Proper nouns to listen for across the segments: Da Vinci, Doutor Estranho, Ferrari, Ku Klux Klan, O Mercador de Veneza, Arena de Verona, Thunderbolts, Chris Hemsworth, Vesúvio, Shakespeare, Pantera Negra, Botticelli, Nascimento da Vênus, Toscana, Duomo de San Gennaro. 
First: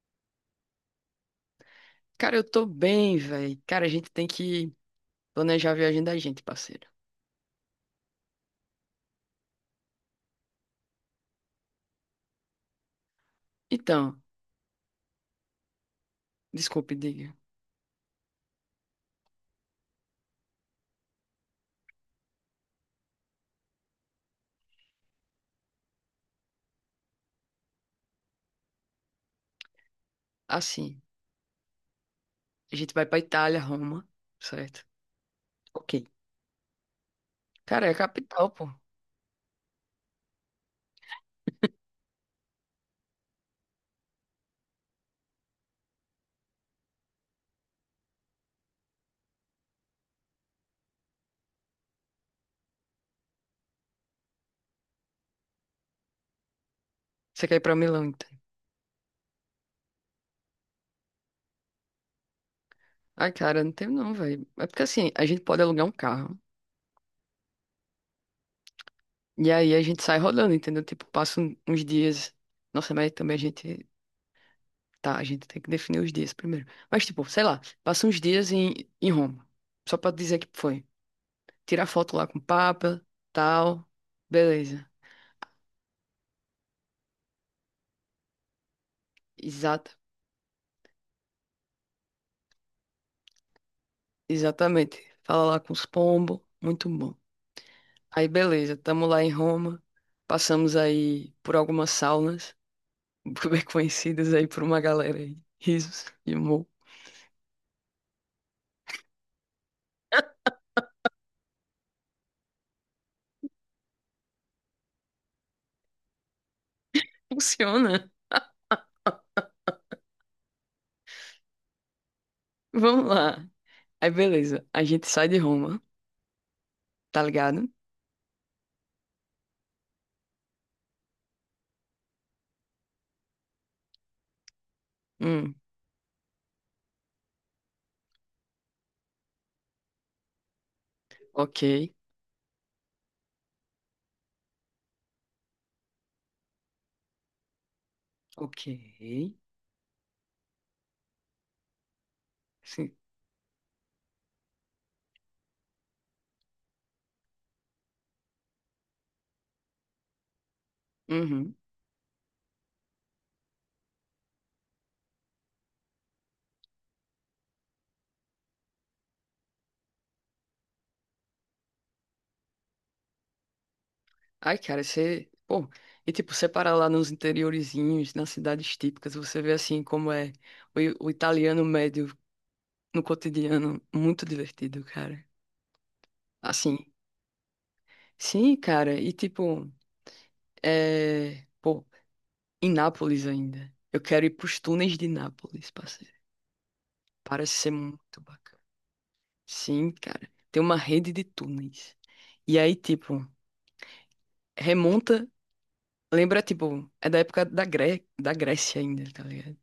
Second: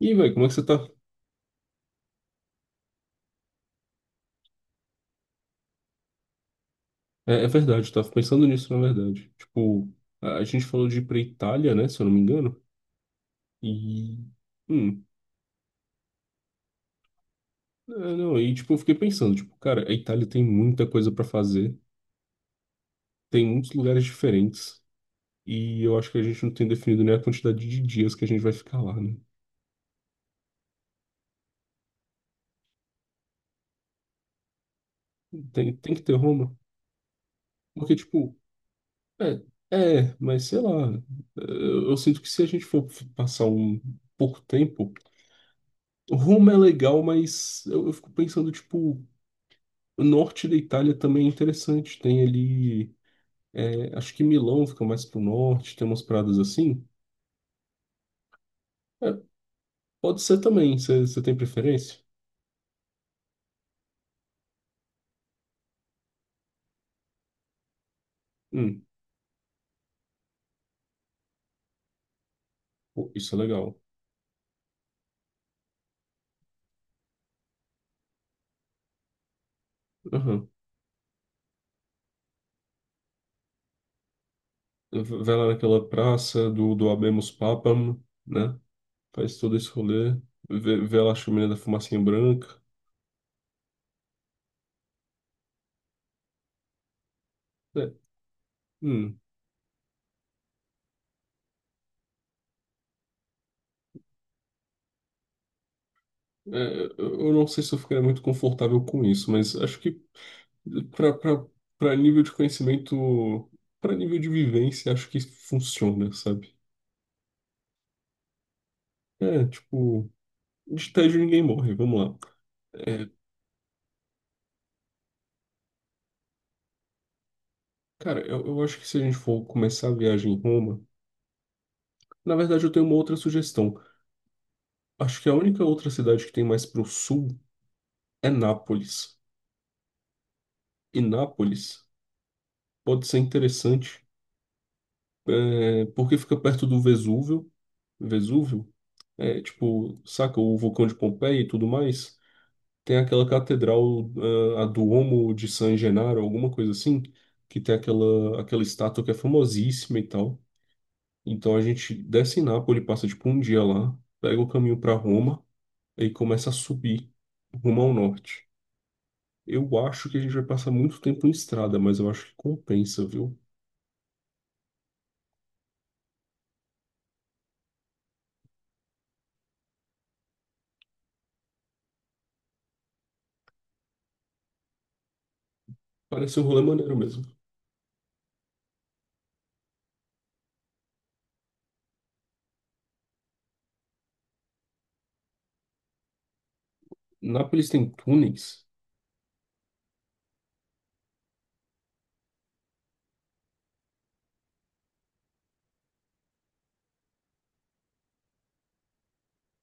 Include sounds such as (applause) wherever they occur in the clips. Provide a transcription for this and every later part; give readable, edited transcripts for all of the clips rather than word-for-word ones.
E, velho, como é que você tá? Cara, eu tô bem, velho. Cara, a gente tem que planejar a viagem da gente, parceiro. É, é verdade, eu tava pensando nisso, na verdade. Tipo, a gente falou de ir pra Itália, né, se eu não me engano. E. Então, Hum, desculpe, diga. é, não, e, tipo, eu fiquei pensando, tipo, cara, a Itália tem muita coisa pra fazer, tem muitos lugares diferentes. E eu acho que a gente não tem definido nem a quantidade de dias que a gente vai ficar lá, né? Assim, a gente vai pra Itália, Roma, certo? Tem, tem que Ok. ter Roma. Cara, é a Porque, tipo, capital, pô. é, é, mas sei lá. Eu sinto que se a gente for passar um pouco tempo. Roma é legal, mas eu fico pensando, tipo. O norte da Itália também é interessante. Tem ali, é, acho que Milão fica mais pro norte, tem umas pradas assim. Você quer ir pra Milão, então? É, pode ser também, você tem preferência? Ai, cara, não tem não, velho. É porque assim, a gente pode alugar um carro Hum, e aí a gente sai rodando, entendeu? Tipo, passa uns dias. Nossa, pô, mas isso também é a legal. gente. Tá, a gente tem que definir os dias primeiro. Mas, tipo, sei lá, passa uns dias em Roma. Só pra dizer Aham. que foi. Tirar foto lá com o Papa, tal. Beleza. Vai lá naquela praça do, do Habemus Papam, né? Faz todo esse Exato. rolê. Vê, vê lá a chaminé da fumacinha branca. Exatamente. Fala lá com os pombos. Muito bom. É, Aí, beleza. Tamo hum, lá em Roma. Passamos aí por algumas saunas, (laughs) bem conhecidas aí por uma galera aí. Risos e humor. é, eu não sei se eu ficaria muito confortável com isso, mas acho que para nível de conhecimento, para nível de vivência, acho que funciona, sabe? Funciona. É, tipo, de tédio ninguém morre, vamos lá. Vamos É, lá. Aí, beleza. A gente sai de Roma, tá ligado? cara, eu acho que se a gente for começar a viagem em Roma, na verdade eu tenho uma outra sugestão. Acho que a Hum, única outra cidade que tem mais pro sul é Nápoles. E ok. Nápoles pode ser interessante, é, porque fica perto do Vesúvio. Ok. Vesúvio, é, tipo, saca o vulcão de Pompeia e tudo mais? Sim. Tem aquela catedral, ah, a Duomo de San Gennaro, alguma coisa assim, que tem aquela estátua que é famosíssima e tal. Uhum. Então a gente desce em Nápoles, passa tipo um dia lá, pega o caminho para Roma e começa a subir rumo ao norte. Eu acho que a gente vai passar muito tempo em estrada, mas eu acho que compensa, viu? Ai, cara, você. Pô, e tipo, você para lá nos interiorizinhos, nas cidades típicas, você vê assim como é o, i- o italiano médio no cotidiano. Muito divertido, cara. Parece um rolê Assim. maneiro mesmo. Sim, cara, e tipo, é. Pô, em Nápoles ainda. Eu quero ir pros túneis de Nápoles, parceiro. Parece Nápoles ser tem muito bacana. túneis, Sim, cara. Tem uma rede de túneis. E aí, tipo, remonta. Lembra, tipo, é da época da Grécia ainda, tá ligado?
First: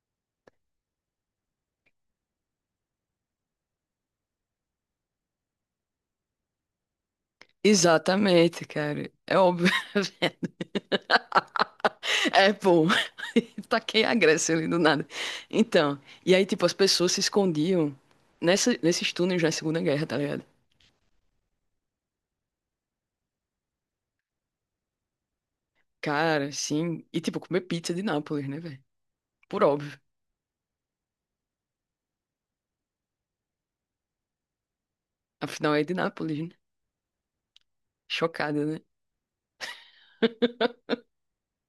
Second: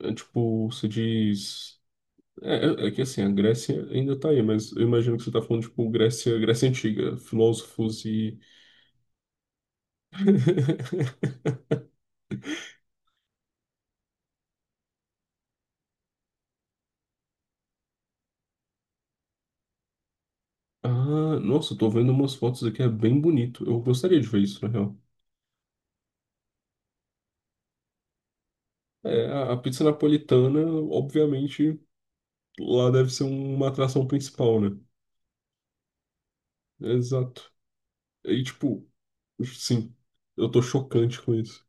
é tipo, você diz. É, é que assim, a Grécia ainda tá aí, mas eu imagino que você tá falando, tipo, Grécia, Grécia Antiga, filósofos e. Exatamente, cara. É óbvio. (laughs) (laughs) É pô, (laughs) taquei a Grécia ali do nada. Então, e aí, tipo, as pessoas se escondiam nesses túneis na Segunda Guerra, tá ligado? Ah, nossa, eu tô vendo umas fotos aqui, é bem bonito. Eu gostaria de ver isso, na real. Cara, sim. E, tipo, comer pizza de Nápoles, né, velho? É, a Por pizza óbvio. napolitana, obviamente, lá deve ser uma atração principal, né? Afinal, é de Nápoles, né? Exato. Aí, Chocada, né? tipo, sim, eu tô chocante com isso.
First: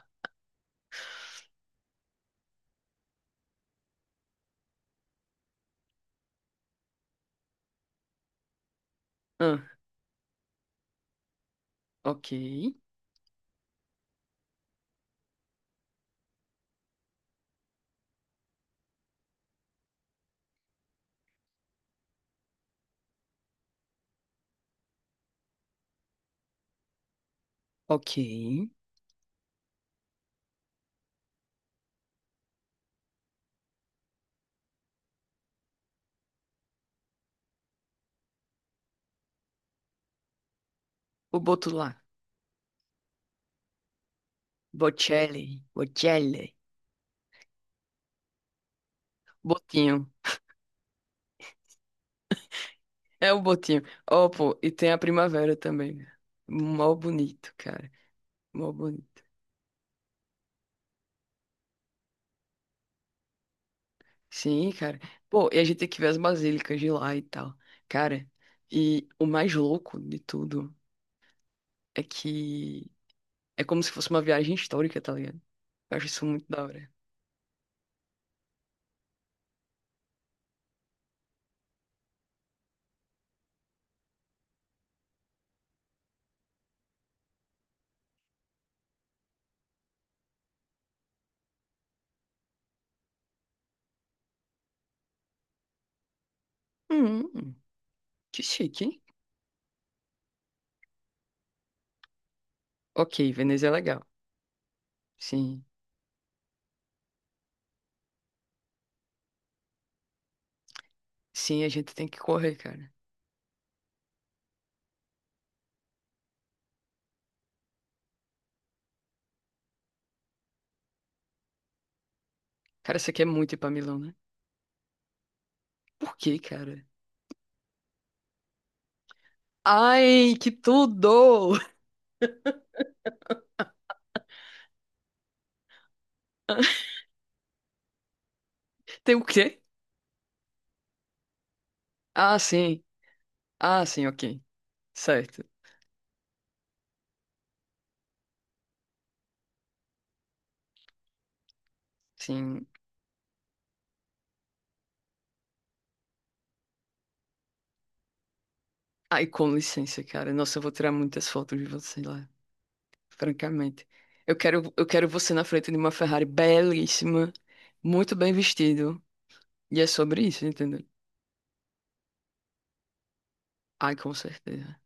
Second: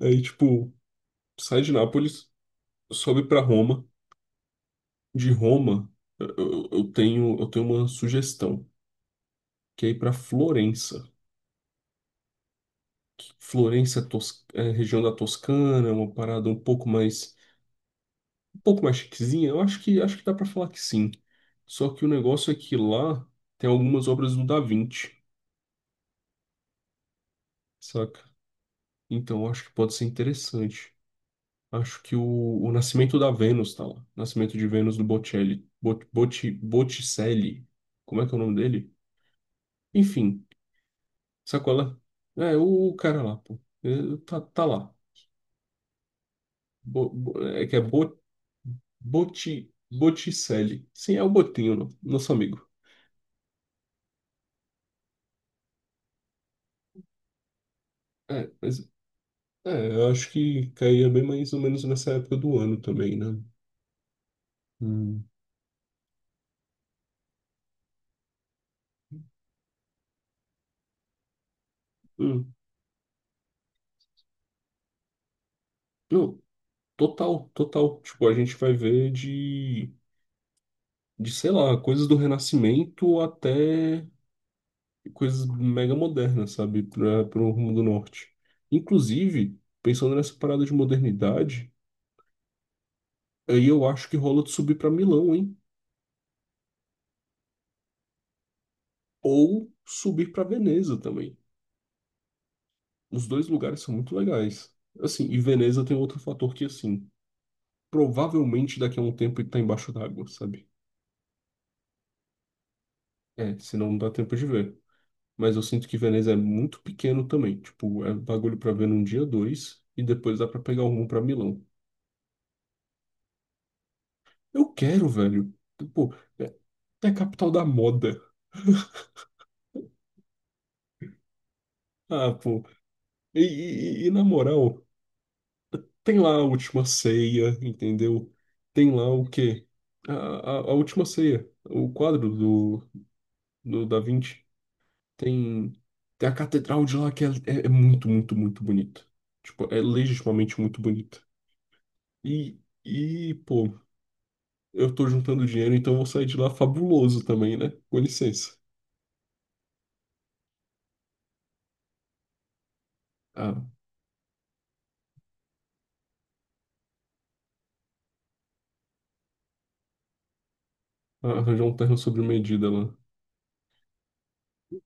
Aí, tipo, sai de Nápoles, sobe pra Roma. De Roma, eu tenho uma sugestão, Ah, que é ir pra Florença. ok. Florença é, é região da Toscana, uma parada um pouco mais chiquezinha. Eu acho que dá pra falar que sim. Só que o negócio é que lá tem algumas obras do Da Vinci. ok. Saca? Então, eu acho que pode ser interessante. Acho que o Nascimento da Vênus tá lá. Nascimento de Vênus do Botticelli. Botticelli. Como é que é o nome dele? Enfim, O boto sacola. lá. É, o cara lá, pô. É, tá, tá lá. Bocelli. Bocelli. Bo- bo- é que é Bo- Botti, Botinho. Botticelli. Sim, é o Botinho, nosso amigo. É o botinho. Ó, pô, e tem a primavera também, né? Mó bonito, cara. É, Mó mas bonito. é, eu acho que caía bem mais ou menos nessa época do ano também, né? Sim, cara. Hum. Pô, e a gente tem que ver as basílicas de lá e tal. Cara, e o mais louco de tudo é Hum. que é como se fosse uma viagem histórica, tá ligado? Eu acho isso Não, muito da hora. total, total. Tipo, a gente vai ver de. De, sei lá, coisas do Renascimento até coisas mega modernas, sabe, para o rumo do norte. Inclusive, pensando nessa parada de modernidade, aí eu acho que rola de subir para Milão, hein? Hum, que chique, hein? Ou subir para Veneza também. Ok, Os dois Veneza é lugares são legal. muito legais. Assim, e Sim. Veneza tem outro fator que, assim, provavelmente daqui a um tempo ele tá embaixo d'água, sabe? Sim, a gente tem que correr, cara. É, senão não dá tempo de ver. Mas eu sinto que Veneza é muito pequeno também. Tipo, é bagulho pra ver num dia dois e depois dá pra pegar o rumo pra Milão. Cara, você quer muito ir pra Milão, né? Eu quero, velho. Pô, Por quê, é cara? é a capital da moda. Ai, que tudo! Ah, pô. E, e na moral, tem lá a última ceia, entendeu? Tem (laughs) lá Tem o o quê? quê? A última ceia. O quadro Ah, sim. do, Ah, do Da sim, ok. Vinci. Certo. Tem, tem a catedral de lá que é, é muito, muito, muito bonito. Tipo, é legitimamente muito bonito. E, Sim. e, pô, eu tô juntando dinheiro, então eu vou sair de lá fabuloso também, né? Com licença. Ai, com licença, cara. Nossa, eu vou tirar muitas fotos de você lá. Ah, Francamente. Eu quero você na frente de uma Ferrari belíssima, muito bem vestido. E é sobre isso, entendeu? arranjar um terno sobre medida lá. Ai, com certeza.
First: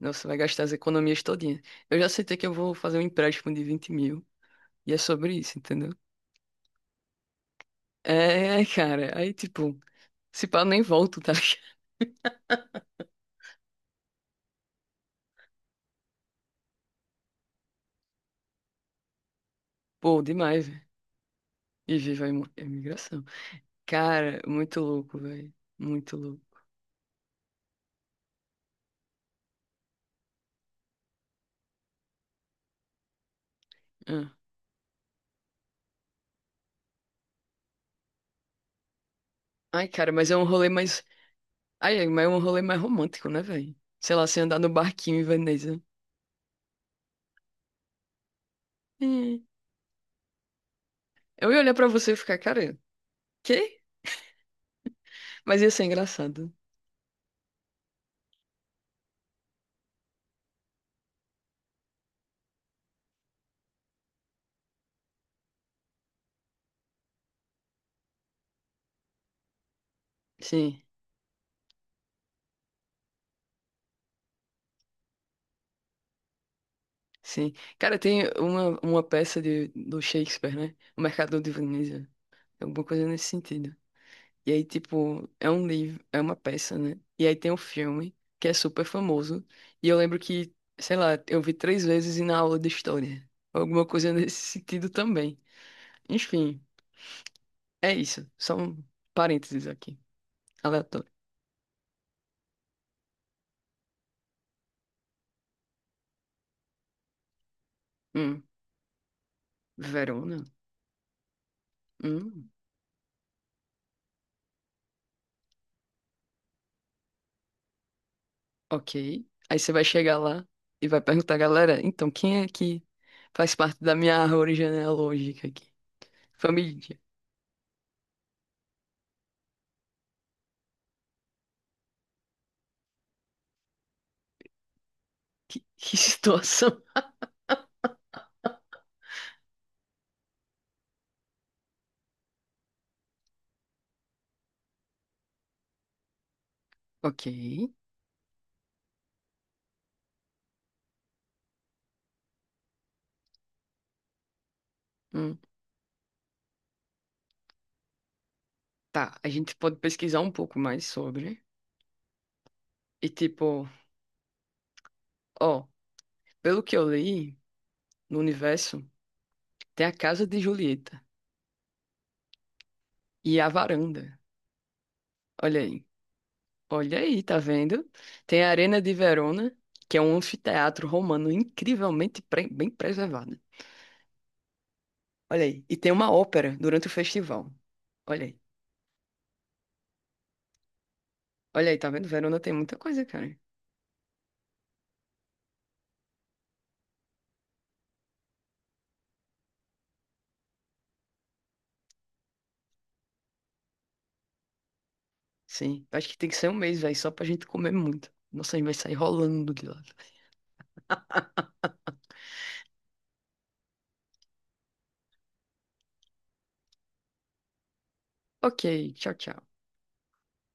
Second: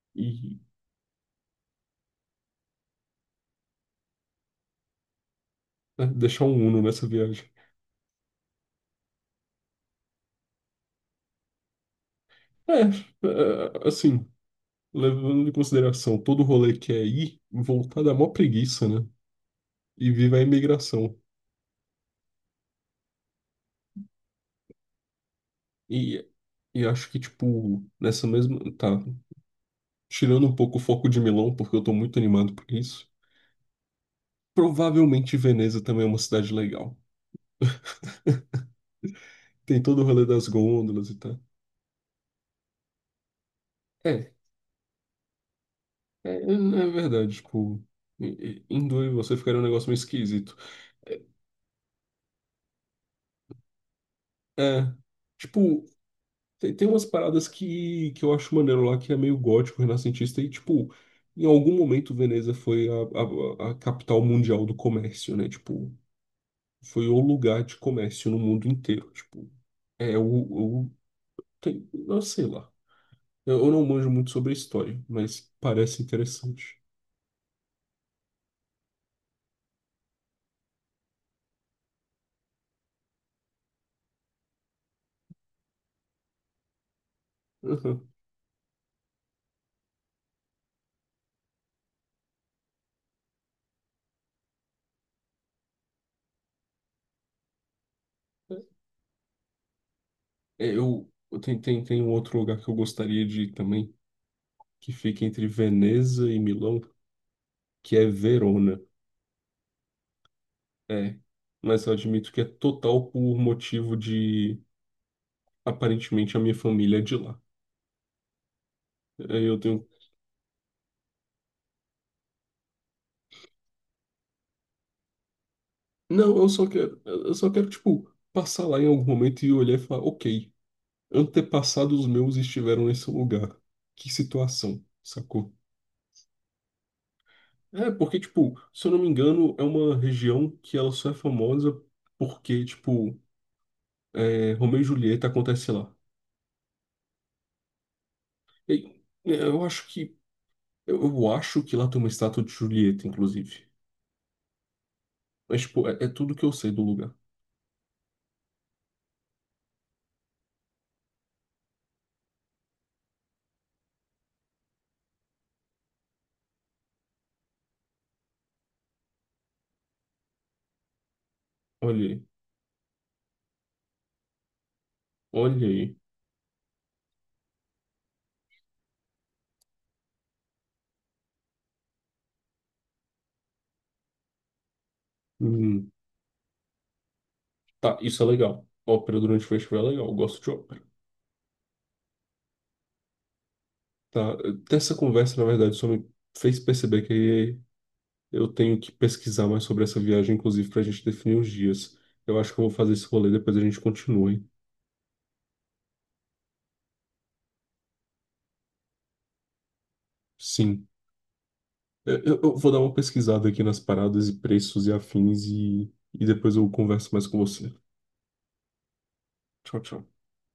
Nossa, vai E, gastar as economias todinhas. Eu já aceitei que eu vou fazer um empréstimo de 20 mil. E é sobre isso, entendeu? né, deixar um Uno nessa viagem. É, (laughs) cara. Aí, tipo, se pá, eu nem volto, tá ligado? (laughs) É, é, assim, levando em consideração todo o rolê que é ir, voltar dá mó preguiça, né? E Pô, viva a demais, velho. imigração. E viva a imigração. Cara, muito louco, velho. Muito E, louco. e acho que, tipo, nessa mesma. Tá, tirando um pouco o foco de Milão, porque eu tô muito animado por isso. Ah. Provavelmente Veneza também é uma cidade legal. Tem Ai, todo o cara, rolê mas é um das rolê mais. gôndolas e tal. Ai, é, mas é um rolê mais romântico, né, velho? Sei lá, É, você andar no barquinho em Veneza. é, é verdade, tipo. Em em dois você É. ficaria um negócio meio esquisito. Eu ia olhar pra você e ficar, cara, quê? É, Mas ia ser tipo, engraçado. tem, tem umas paradas que eu acho maneiro lá, que é meio gótico, renascentista, e, tipo, em algum momento Veneza foi a capital mundial do comércio, né? Tipo, foi o lugar de comércio no mundo inteiro. Tipo, é Sim, o. O tem, eu sei lá. Eu não manjo muito sobre a história, mas parece interessante. sim. Cara, tem uma peça de, do Shakespeare, né? O Mercador de Veneza. Alguma coisa nesse sentido. E aí, tipo, é um livro, é uma peça, né? E aí tem um Uhum. filme que é super famoso. E eu lembro que, sei lá, eu vi três vezes e na aula de história. Alguma coisa (laughs) nesse sentido também. Enfim, é isso. Só um parênteses aqui. É, eu, Aleatório. Tem um outro lugar que eu gostaria de ir também, que fica entre Veneza e Milão, que é Hum, Verona. Verona? É, mas eu admito que é Hum. total por motivo de aparentemente a minha família é de lá. Ok. Aí Aí eu você vai tenho. chegar lá e vai perguntar, galera, então quem é que faz parte da minha árvore genealógica aqui? Não, eu só Família. quero. Eu só quero, tipo, passar lá em algum momento e olhar e falar, ok, antepassados meus estiveram nesse lugar. Que situação, sacou? (laughs) Que situação. É, porque, tipo, se eu não me engano, é uma região que ela só é famosa porque, tipo, é, Romeu e Julieta acontece lá. Ok. E, é, eu acho que. Eu acho que lá tem uma estátua de Julieta, inclusive. Hum. Mas, tipo, é, é tudo que eu sei do lugar. Tá, a gente pode pesquisar um pouco mais sobre. E tipo, ó, pelo que eu li no universo, tem a casa de Julieta Olha aí. e a varanda. Olha Olha aí. aí. Olha aí, tá vendo? Tem a Arena de Verona, que é um anfiteatro romano incrivelmente bem preservado. Olha aí. E Hum, tem uma ópera durante o festival. tá, isso é Olha aí. legal. Ópera durante o festival é legal. Eu gosto de ópera. Olha aí, tá vendo? Verona tem muita coisa, cara. Tá, ter essa conversa, na verdade, só me fez perceber que eu tenho que pesquisar mais sobre essa viagem, inclusive, pra gente definir os dias. Eu acho que eu vou fazer esse rolê, depois a gente continua, hein? Sim. Acho que tem que ser um mês, velho, só pra gente comer muito. Nossa, a gente vai sair rolando de lá. Sim. Eu, eu vou dar uma pesquisada aqui nas paradas e preços e afins e depois eu converso mais com você. Ok, tchau, tchau. Tchau, tchau.